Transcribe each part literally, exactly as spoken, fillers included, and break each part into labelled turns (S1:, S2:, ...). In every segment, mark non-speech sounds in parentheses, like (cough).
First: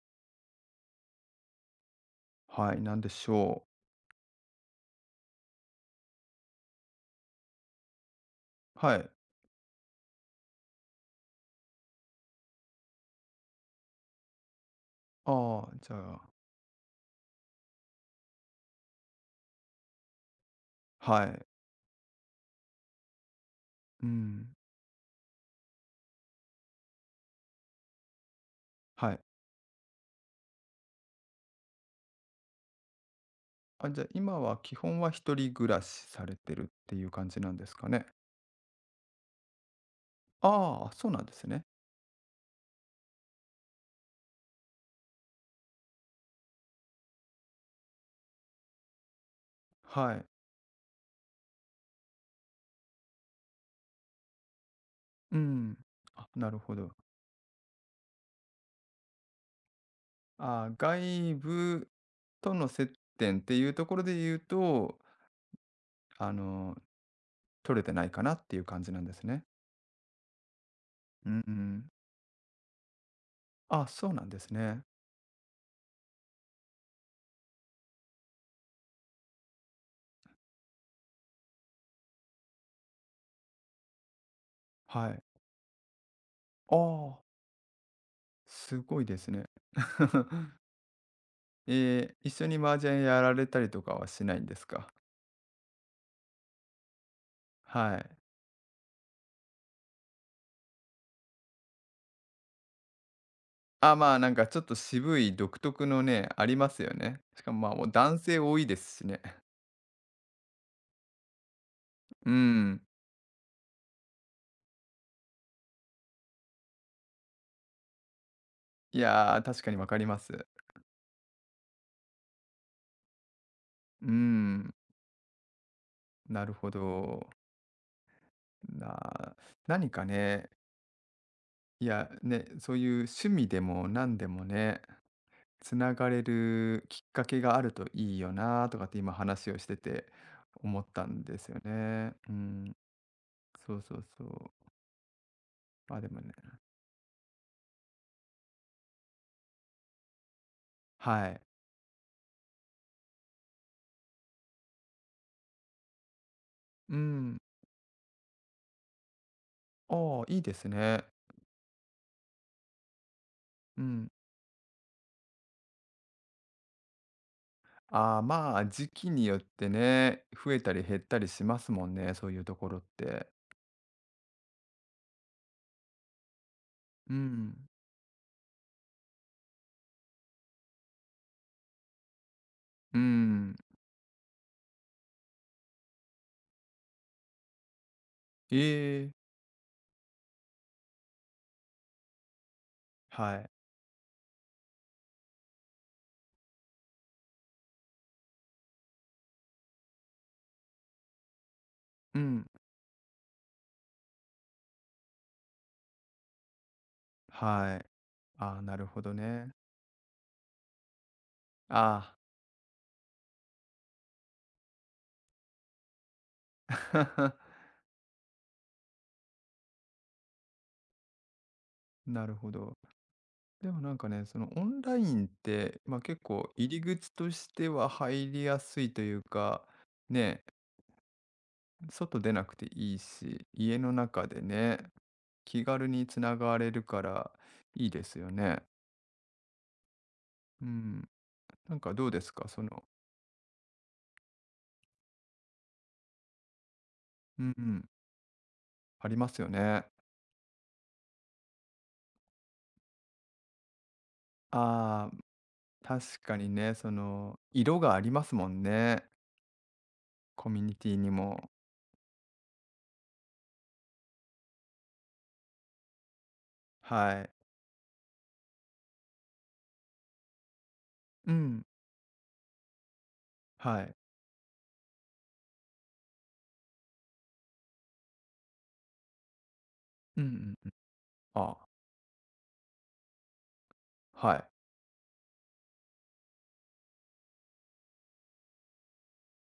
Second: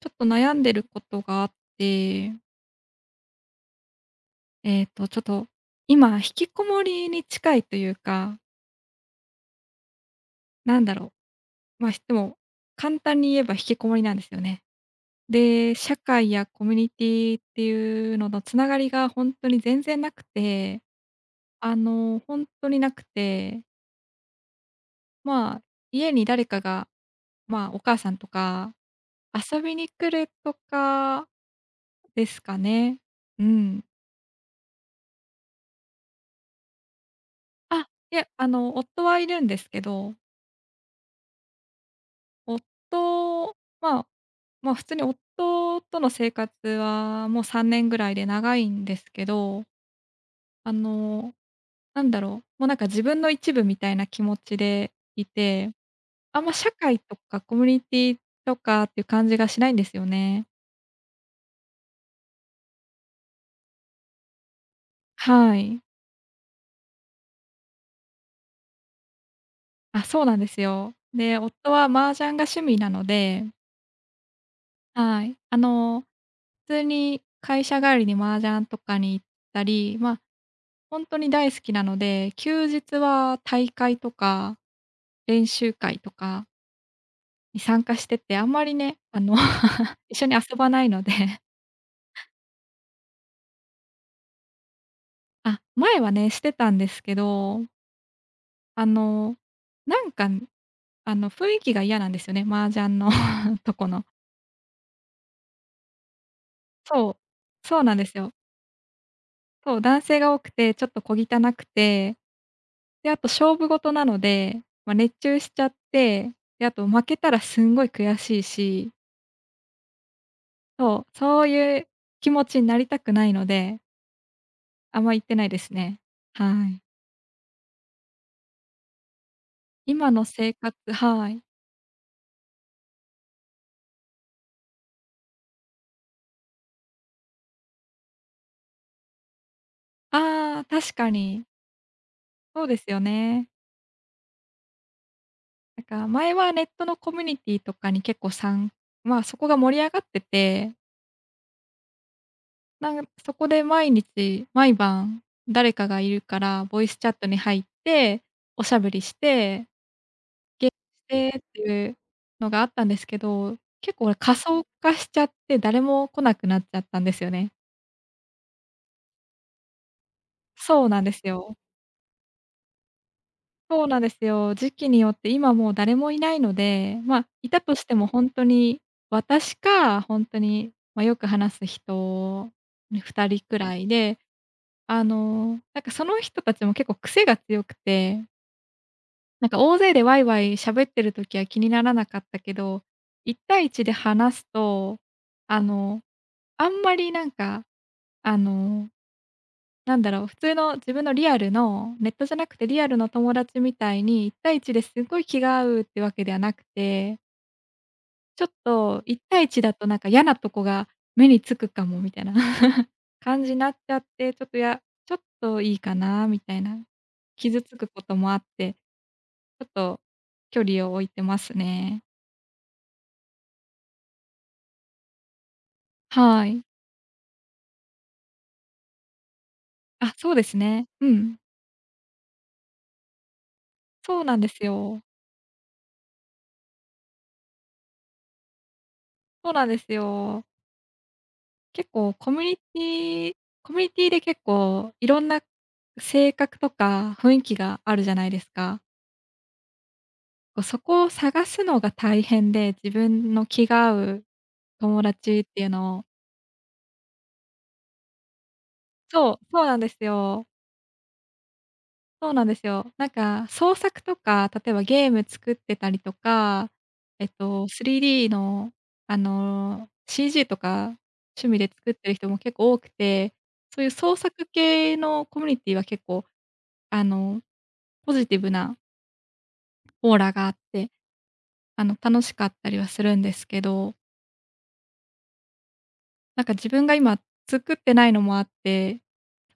S1: ちょっと悩んでることがあって、
S2: はい、なんでしょう。
S1: えっと、ちょっと、今、引きこもりに近いというか、
S2: はい。
S1: なんだろう、まあ、でも、簡単に言えば引きこもりなんですよね。
S2: ああ、
S1: で、
S2: じ
S1: 社
S2: ゃあ、
S1: 会やコミュニティっていうののつながりが本当に全然なくて、
S2: はい。
S1: あの、本当になくて、
S2: うん。
S1: まあ、家に誰かが、まあ、お母さんとか
S2: はい。
S1: 遊びに来るとかですかね。うん。
S2: あ、じゃあ、今は基本は一人暮らしされてるっていう感じなんです
S1: あ、
S2: かね。
S1: いやあの、夫はいるんですけど、
S2: ああ、そうなんですね。
S1: 夫まあ、まあ、普通に夫との生活はもうさんねんぐらいで長いんですけど、
S2: はい。
S1: あの、なんだろう、もうなんか自分の一部みたいな気持ちでい
S2: う
S1: て、
S2: ん。あ、
S1: あん
S2: な
S1: ま
S2: る
S1: 社
S2: ほど。
S1: 会とかコミュニティとかっていう感じがしないんですよね。
S2: ああ、外部との接点っていうところで言うと、
S1: はい。
S2: あの、取れてないかなっていう感じなんですね。
S1: あ、そうなんですよ。
S2: う
S1: で、
S2: んう
S1: 夫は
S2: ん。
S1: 麻雀が趣味なので、
S2: あ、そうなんですね。
S1: はい。あの、普通に会社帰りに麻雀とかに行ったり、まあほんとに大好きなので、休日は大会とか、
S2: はい。
S1: 練習会とか
S2: ああ、
S1: に参加してて、あんまり
S2: す
S1: ね、
S2: ごいで
S1: あ
S2: す
S1: の、
S2: ね。
S1: (laughs) 一緒に遊
S2: (laughs)
S1: ばないので。
S2: ええ、一緒に麻雀やられたりとかはしないんですか？
S1: あ、前はね、してたんですけど、
S2: はい。
S1: あの、なんか、あの、雰囲気が嫌なんですよね、麻雀の (laughs) とこ
S2: あ、
S1: の。
S2: まあ、なんかちょっと渋い独特のね、ありますよ
S1: そう、
S2: ね。しかも、まあ、
S1: そう
S2: もう
S1: なんです
S2: 男
S1: よ。
S2: 性多いですしね。(laughs)
S1: そう、男性が多くて、ちょっと小汚くて、
S2: うん。
S1: で、あと勝負事なので、ま、熱中しちゃって、で、あと負けたらすんごい悔しいし、
S2: いやー、確かにわかります。
S1: そう、そういう気持ちになりたくないので、
S2: うーん、
S1: あんま行ってないですね。
S2: なる
S1: は
S2: ほ
S1: い。
S2: ど。な何か
S1: 今の
S2: ね、
S1: 生活、はい。
S2: いや、ね、そういう趣味でも何でもね、繋がれるきっかけがあるといいよなとかって今話をしてて
S1: ああ、
S2: 思っ
S1: 確
S2: た
S1: か
S2: んで
S1: に。
S2: すよね。う
S1: そう
S2: ん、
S1: ですよね。
S2: そうそうそう。
S1: なん
S2: まあ、
S1: か
S2: でもね、
S1: 前はネットのコミュニティとかに結構さんまあ、そこが盛り上がってて、
S2: はい。
S1: なんそこで毎日、毎晩誰かがいるから、ボイス
S2: う
S1: チャットに
S2: ん。
S1: 入って、おしゃべりして、
S2: ああ、いいです
S1: ゲー
S2: ね。
S1: ムしてっていうのがあったんですけど、
S2: う
S1: 結構、
S2: ん。
S1: 俺、仮想化しちゃって誰も来なくなっちゃったんですよね。
S2: ああ、まあ、時期によってね、増えたり
S1: そう
S2: 減
S1: な
S2: っ
S1: んで
S2: た
S1: す
S2: りし
S1: よ。
S2: ますもんね、そういうところって。
S1: そうなんですよ。時期によって今もう誰もいないので、
S2: う
S1: まあ、い
S2: ん。
S1: たとしてもほんとに、私か、ほんとに、ま、よく話す人
S2: う
S1: にふたり
S2: ん。
S1: くらいで、あの、なんかその人たちも結構癖が強くて、
S2: ええ、
S1: なんか大勢でワイワイ喋ってる時は気にならなかったけど、
S2: は
S1: いち
S2: い。
S1: 対いちで話すと、あの、あんまりなんか、あのなんだろう、普通の自分のリアルの、ネッ
S2: う
S1: トじゃな
S2: ん、
S1: くてリアルの友達みたいにいち対いちですごい気が合うってわけではなくて、
S2: はい。
S1: ちょっ
S2: ああ、なるほ
S1: と
S2: ど
S1: いち対
S2: ね。
S1: いちだとなんか嫌なとこが目につくかもみ
S2: あ
S1: たいな (laughs) 感じになっちゃって、ちょっとやちょっといいかなみたいな。
S2: あ、
S1: 傷
S2: (laughs)
S1: つくこともあって、ちょっと距離を置いてますね。
S2: なるほど。でもなんかね、そのオンラインって、まあ、結
S1: は
S2: 構
S1: い。
S2: 入り口としては入りやすいというか、
S1: あ、そうで
S2: ね、
S1: すね。うん。
S2: 外出なくていいし、家の
S1: そう
S2: 中
S1: なん
S2: で
S1: です
S2: ね、
S1: よ。
S2: 気軽につながれるからいいですよね。
S1: そうなんですよ。
S2: うん。なん
S1: 結
S2: かどう
S1: 構
S2: です
S1: コミュ
S2: か、その、
S1: ニティコミュニティで結構いろんな性格とか雰囲
S2: う
S1: 気
S2: んう
S1: が
S2: ん、
S1: あるじゃないですか。
S2: ありますよね。
S1: こうそこを探すのが大変で、自分の気が合う友
S2: ああ、
S1: 達っていうのを、
S2: 確かにね、その、色がありますもんね、
S1: そう、そうなんですよ。
S2: コミュニティにも。
S1: そうなんですよ。なんか創作とか、例えばゲーム作ってたりとか、
S2: は
S1: えっ
S2: い。
S1: と、スリーディー の、あの、シージー とか
S2: う
S1: 趣味で
S2: ん、
S1: 作ってる人も結構多くて、そ
S2: は
S1: ういう
S2: い。
S1: 創作系のコミュニティは結構、あの、ポジティブなオー
S2: うんう
S1: ラがあ
S2: ん
S1: っ
S2: うん。
S1: て、
S2: あ、
S1: あの、楽しかったりはするんですけど、
S2: はい。
S1: なんか自分が今作ってないのもあって、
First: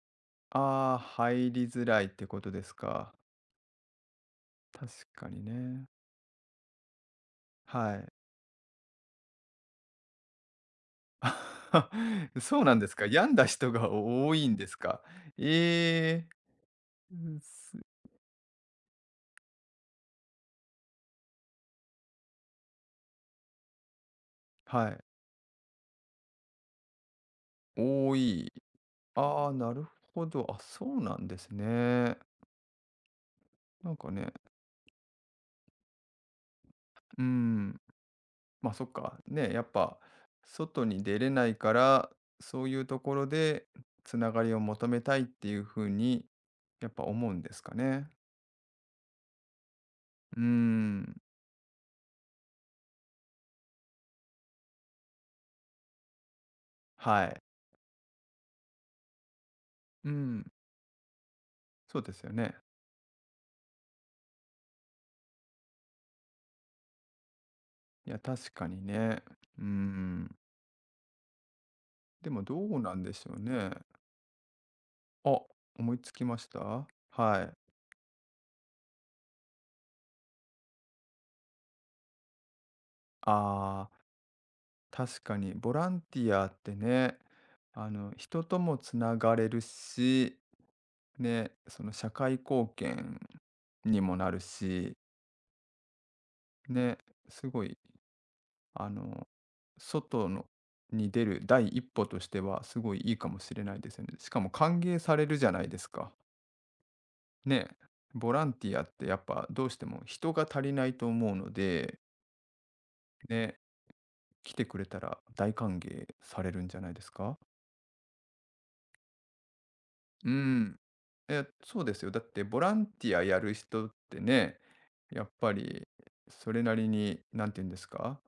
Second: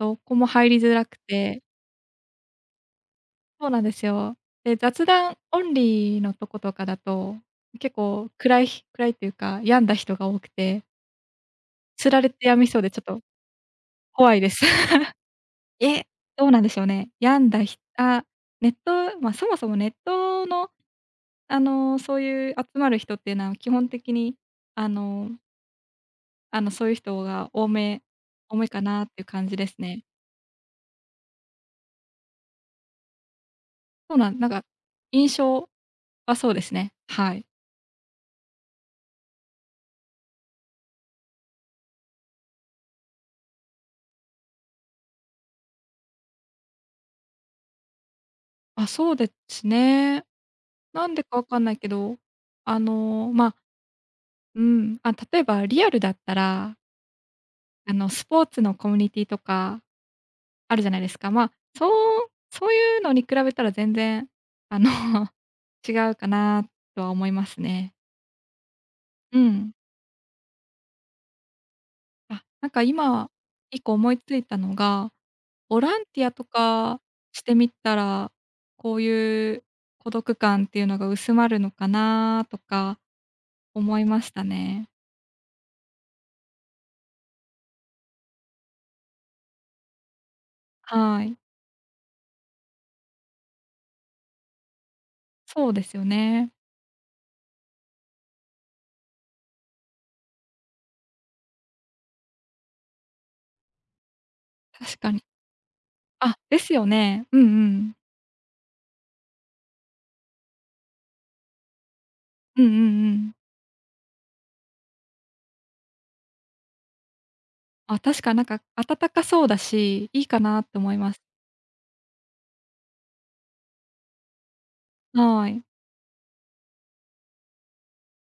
S1: そこも入りづ
S2: ああ、
S1: らく
S2: 入
S1: て。
S2: りづらいってことですか。
S1: そうなんですよ。で、
S2: 確
S1: 雑
S2: か
S1: 談
S2: に
S1: オン
S2: ね。
S1: リーのとことかだと、結
S2: はい。
S1: 構暗いひ暗いっていうか、病んだ人が多くて、つられて
S2: (laughs) そ
S1: 病
S2: う
S1: み
S2: な
S1: そ
S2: ん
S1: う
S2: で
S1: で
S2: す
S1: ちょっ
S2: か。
S1: と
S2: 病んだ人が
S1: 怖
S2: 多
S1: い
S2: い
S1: で
S2: ん
S1: す。
S2: ですか。
S1: (laughs) え。
S2: え
S1: どうなんでしょうね。
S2: ー、うん
S1: 病んだひ
S2: す
S1: あ、ネットま、そもそもネットの、あの、そういう集まる人っていうのは基本的に、あ
S2: はい。
S1: のあの、そういう人が多め
S2: 多い。
S1: 多めかなっていう感
S2: ああ、
S1: じで
S2: な
S1: す
S2: る
S1: ね。
S2: ほど。あ、そうなんですね。なんか
S1: そうな
S2: ね、
S1: んなんか、印象はそうですね。
S2: う
S1: はい。
S2: ん。まあ、そっか。ね、やっぱ、外に出れないから、そういうところでつながりを求めたいっていうふうに、やっぱ思うんですかね。
S1: あ、そうですね。
S2: う
S1: なん
S2: ん。
S1: でかわかんないけど、あの、まあ、うん、あ、例えばリアルだったら、
S2: はい。
S1: あの、スポーツのコミュニティとか
S2: うん。
S1: あるじゃないですか。まあ、そ
S2: そうです
S1: う
S2: よね。
S1: そういうのに比べたら全然、あの、(laughs) 違うかなとは思いますね。
S2: いや、確かにね。
S1: う
S2: う
S1: ん。
S2: ん。で
S1: あ、
S2: もど
S1: なん
S2: う
S1: か
S2: なんでし
S1: 今、
S2: ょうね。
S1: 一個思いついたのが、
S2: あ、
S1: ボ
S2: 思
S1: ラ
S2: い
S1: ン
S2: つ
S1: テ
S2: き
S1: ィア
S2: ま
S1: と
S2: した。
S1: か
S2: は
S1: して
S2: い。
S1: みたら、こういう孤独感っていうのが薄まるのかなとか
S2: ああ、
S1: 思いましたね。
S2: 確かにボランティアってね、あの、人ともつながれるし、
S1: はい。
S2: ね、その社会貢献にもなるし、
S1: そうですよね。
S2: ね、すごい、あの、外のに出る第一歩としてはすごいいいかもしれないですよね。しかも歓
S1: 確
S2: 迎
S1: か
S2: さ
S1: に。
S2: れるじゃないですか。
S1: あ、ですよね。うんう
S2: ね、
S1: ん。
S2: ボランティアってやっぱどうしても人が足りないと思うので、
S1: うんうんうん。
S2: ね、来てくれたら大歓迎されるんじゃないですか？
S1: あ、確かなんか暖かそうだし、いい
S2: う
S1: かなって
S2: ん。
S1: 思います。
S2: え、そうですよ。だってボランティアやる人ってね、やっ
S1: は
S2: ぱ
S1: い。
S2: りそれなりに、なんて言うんですか、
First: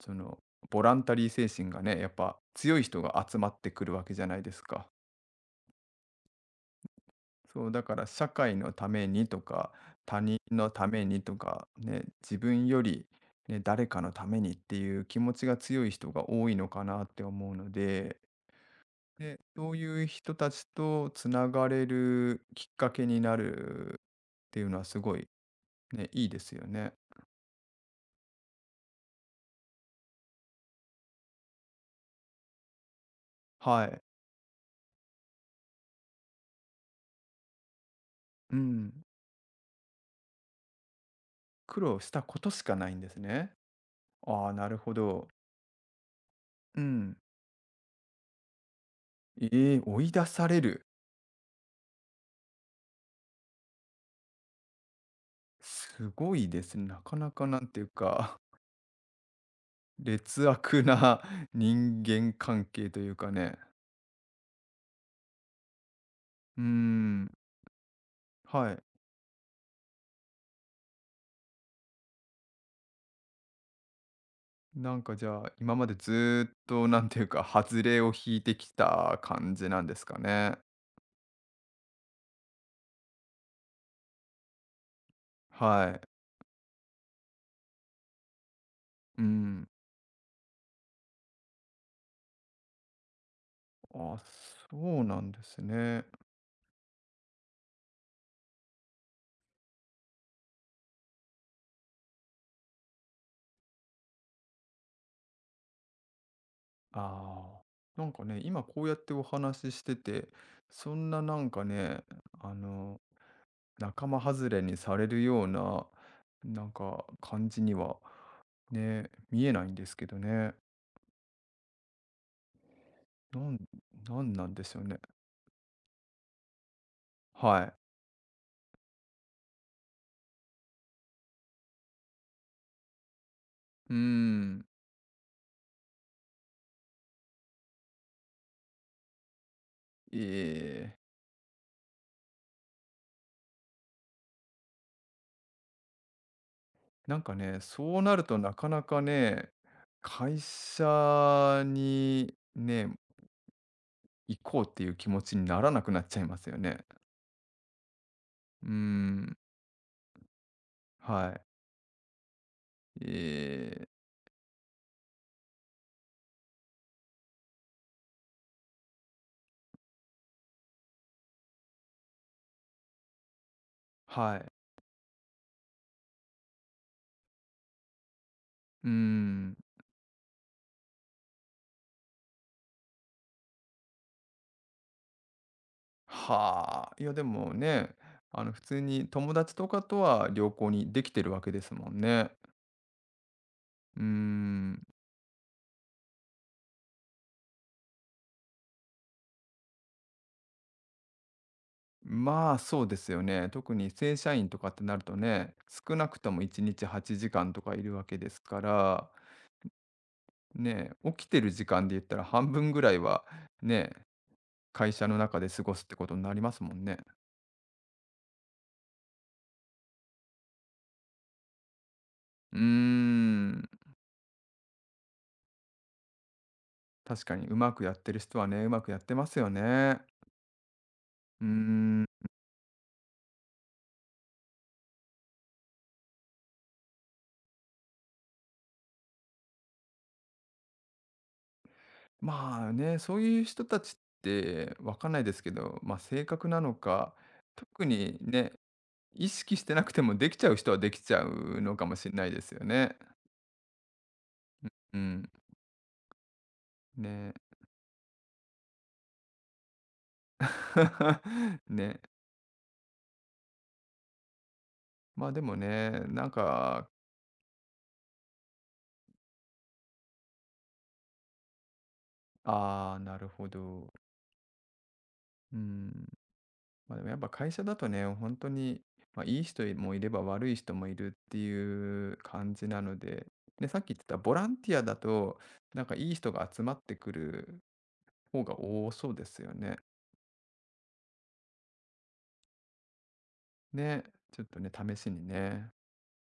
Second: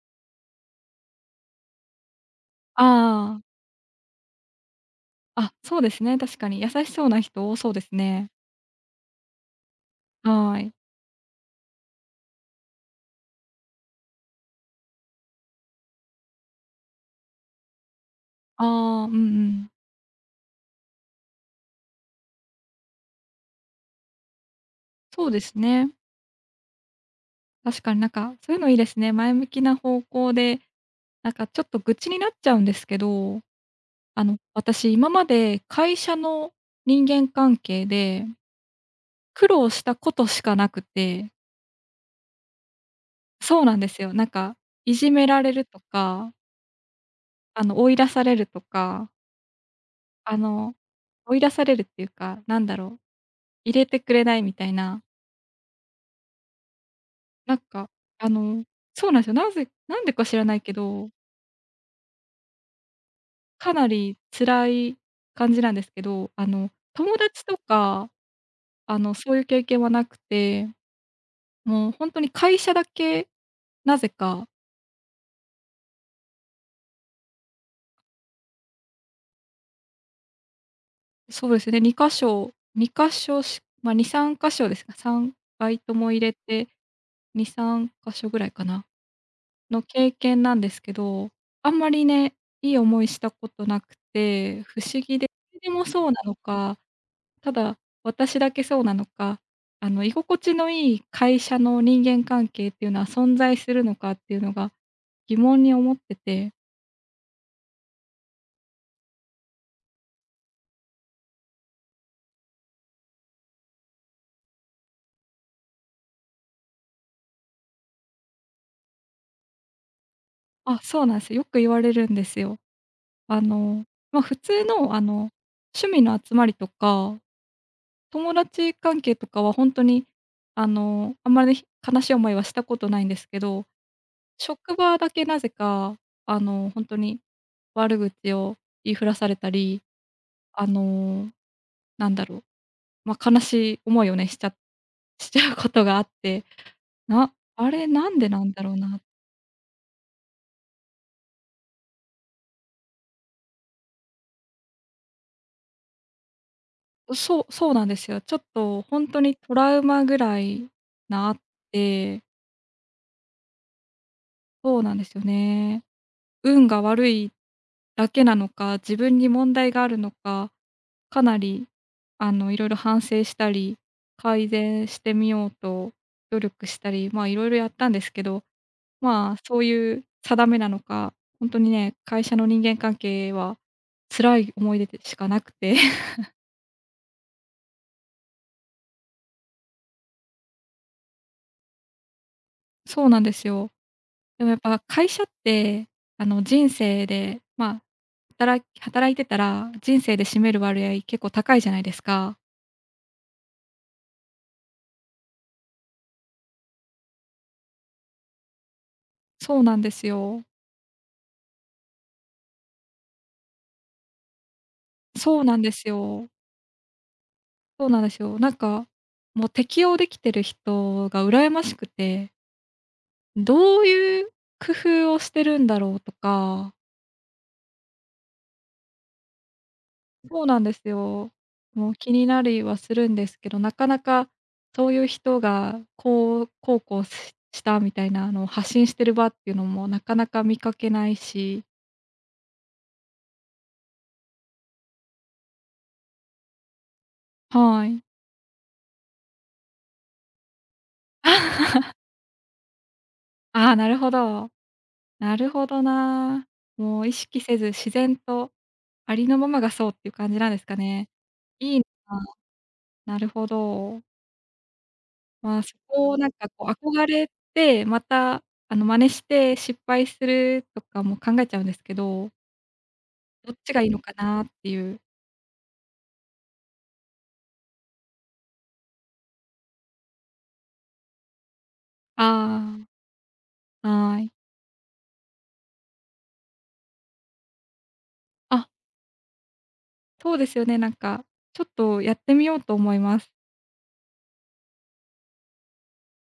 S2: その、ボランタリー精神がね、やっぱ強い人が
S1: あ
S2: 集ま
S1: あ。
S2: ってくるわけじゃないですか。
S1: あ、そうですね、確かに。優しそうな人多
S2: そ
S1: そう
S2: う、
S1: で
S2: だ
S1: す
S2: から社
S1: ね。
S2: 会のためにとか、他人
S1: は
S2: の
S1: い。
S2: ためにとか、ね、自分より、ね、誰かのためにっていう気持ちが強い人が多いのかなって思うので、
S1: ああ、うんう
S2: で、そ
S1: ん。
S2: ういう人たちとつながれるきっかけになるっていうのはすご
S1: そ
S2: い
S1: うですね。
S2: ね、いいですよね。
S1: 確かになんか、そういうのいいですね。前向きな方向で、なんかちょっと愚痴になっちゃうんですけど、
S2: はい。
S1: あの、私今まで会社の人間関係で
S2: うん。
S1: 苦労したことしかなくて。
S2: 苦労したことしかないんですね。
S1: そうなんですよ。なん
S2: ああ、
S1: か、
S2: なるほ
S1: いじめ
S2: ど。
S1: られるとか、
S2: うん。
S1: あの、追い出されるとか、
S2: ええ、追い出
S1: あ
S2: され
S1: の、
S2: る。
S1: 追い出されるっていうか、なんだろう、入れてくれないみたいな、
S2: すごいですね。なかなか
S1: なん
S2: なんていう
S1: か、あ
S2: か、
S1: の、そうなんですよ。なぜ
S2: (laughs)
S1: なんで
S2: 劣
S1: か知らないけ
S2: 悪
S1: ど、
S2: な (laughs) 人間関係というかね。
S1: かなり辛い感じなんですけど、あ
S2: うー
S1: の、友
S2: ん。
S1: 達とか、
S2: はい。
S1: あの、そういう経験はなくて、もう本当に会社だけ、なぜか、
S2: なんかじゃあ、今までずーっとなんていうか、外れを引いてきた感じなんですかね。
S1: そうですね、に箇所に箇所し、まあ、に、さん箇所ですか、さんバイト
S2: はい。
S1: も入れてに、さん箇所ぐらいかな、
S2: うん。
S1: の経験なんですけど、あんまりね、いい思いしたことなく
S2: あ、
S1: て、
S2: そ
S1: 不思
S2: う
S1: 議
S2: な
S1: で、
S2: んで
S1: 誰
S2: す
S1: でも
S2: ね。
S1: そうなのか、ただ私だけそうなのか、あの、居心地のいい会社の人間関係っていうのは存在するのかっていうのが疑問に思ってて、
S2: ああ。なんかね、今こうやってお話ししてて、そんななんかね、あの、仲間外れにされるような、なんか感じにはね、見えないんですけどね。
S1: あ、そうなんすよ。よく言われるんですよ。あ
S2: なん、
S1: の、ま、
S2: なん
S1: 普
S2: なんで
S1: 通
S2: しょう
S1: の
S2: ね。
S1: あの、趣味の集まりとか
S2: はい。
S1: 友達関係とかは本当に、あの、あんまりひ悲しい思いはしたことないんですけど、
S2: うん。
S1: 職場だけなぜか、あの、本当に悪口を言いふらされたり、
S2: え
S1: あ
S2: え。
S1: の、なんだろう、まあ、悲しい思いをね、しちゃ (laughs) しちゃうことがあって、
S2: なん
S1: な
S2: かね、
S1: あれ
S2: そう
S1: な
S2: な
S1: ん
S2: る
S1: で
S2: と
S1: なん
S2: な
S1: だ
S2: か
S1: ろう
S2: な
S1: な。
S2: かね、会社にね、行こうっていう気持ちにならなくなっちゃいますよね。
S1: そう、そうなんですよ。ちょっ
S2: うー
S1: と本当に
S2: ん、
S1: トラウマぐらいな
S2: は
S1: っ
S2: い。
S1: て、
S2: ええ、
S1: そうなんですよね。運が悪いだけなのか、自分に問題があるのか、かなり、あの、いろいろ反省したり、
S2: は
S1: 改
S2: い。
S1: 善してみようと努力したり、まあ、いろいろやったんですけど、
S2: うー
S1: まあ、
S2: ん、
S1: そういう定めなのか、ほんとにね、会社の人間関係は辛い思い出でしかなくて。(laughs)
S2: はあ。いやでもね、あの普通に友達とかとは良好にできてるわけですもんね。
S1: そうなんですよ。
S2: うー
S1: でもやっぱ
S2: ん、
S1: 会社って、あの、人生で、まあ、働き働いてたら、人生で占める割合結構高いじゃないですか。
S2: まあそうですよね。特に正社員とかってなるとね、少なくともいちにちはちじかんとかいるわけですから、
S1: そうなんですよ。
S2: ね、起きてる時間で言ったら半分ぐらいはね、会社の
S1: そ
S2: 中
S1: う
S2: で
S1: なん
S2: 過
S1: で
S2: ごすっ
S1: す
S2: てことに
S1: よ。
S2: なりますもんね。
S1: そうなんですよ。なんか、もう適応できてる人が羨ましくて、
S2: うーん、
S1: どういう工夫をしてるんだろうとか、
S2: 確かにうまくやってる人はね、うまくやってますよね。
S1: そうなんですよ。
S2: うー
S1: もう
S2: ん、
S1: 気になりはするんですけど、なかなかそういう人がこう、こうこうししたみたいなあの発信してる場っていうのもなかなか見かけないし。
S2: まあね、そういう人たちってわかんないですけど、ま、性格なのか、
S1: は
S2: 特
S1: い。
S2: にね、意識してなくてもできちゃう人はできちゃうのかもし
S1: (laughs)
S2: れないですよね。
S1: ああ、なるほど。
S2: うん、
S1: なるほどな。もう意
S2: ね。
S1: 識せず自然とありのままがそうっていう感じなんですかね。
S2: (laughs)
S1: いいな。
S2: ね。
S1: なるほど。
S2: ま、でも
S1: まあ、そ
S2: ね、
S1: こを
S2: な
S1: な
S2: ん
S1: んかこう
S2: か、
S1: 憧れて、またあの真似して失敗するとかも考えちゃうんですけど、
S2: ああ、なるほ
S1: どっちがいい
S2: ど。
S1: のかなっていう。
S2: うん。まあ、でもやっぱ会社だとね、本当に、まあ、いい人もいれば悪い人もいるっていう感じな
S1: あ
S2: ので、ね、さっ
S1: あ、
S2: き言ってた
S1: はい。
S2: ボランティアだと、なんかいい人が集まってくる方が
S1: あ、
S2: 多そうですよね。
S1: そうですよね、なんか、ちょっとやってみようと思います。
S2: ね、ちょっとね、試しにね。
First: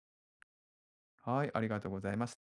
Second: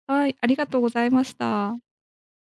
S1: はい、ありがとうございまし
S2: はい、あり
S1: た。
S2: がとうございました。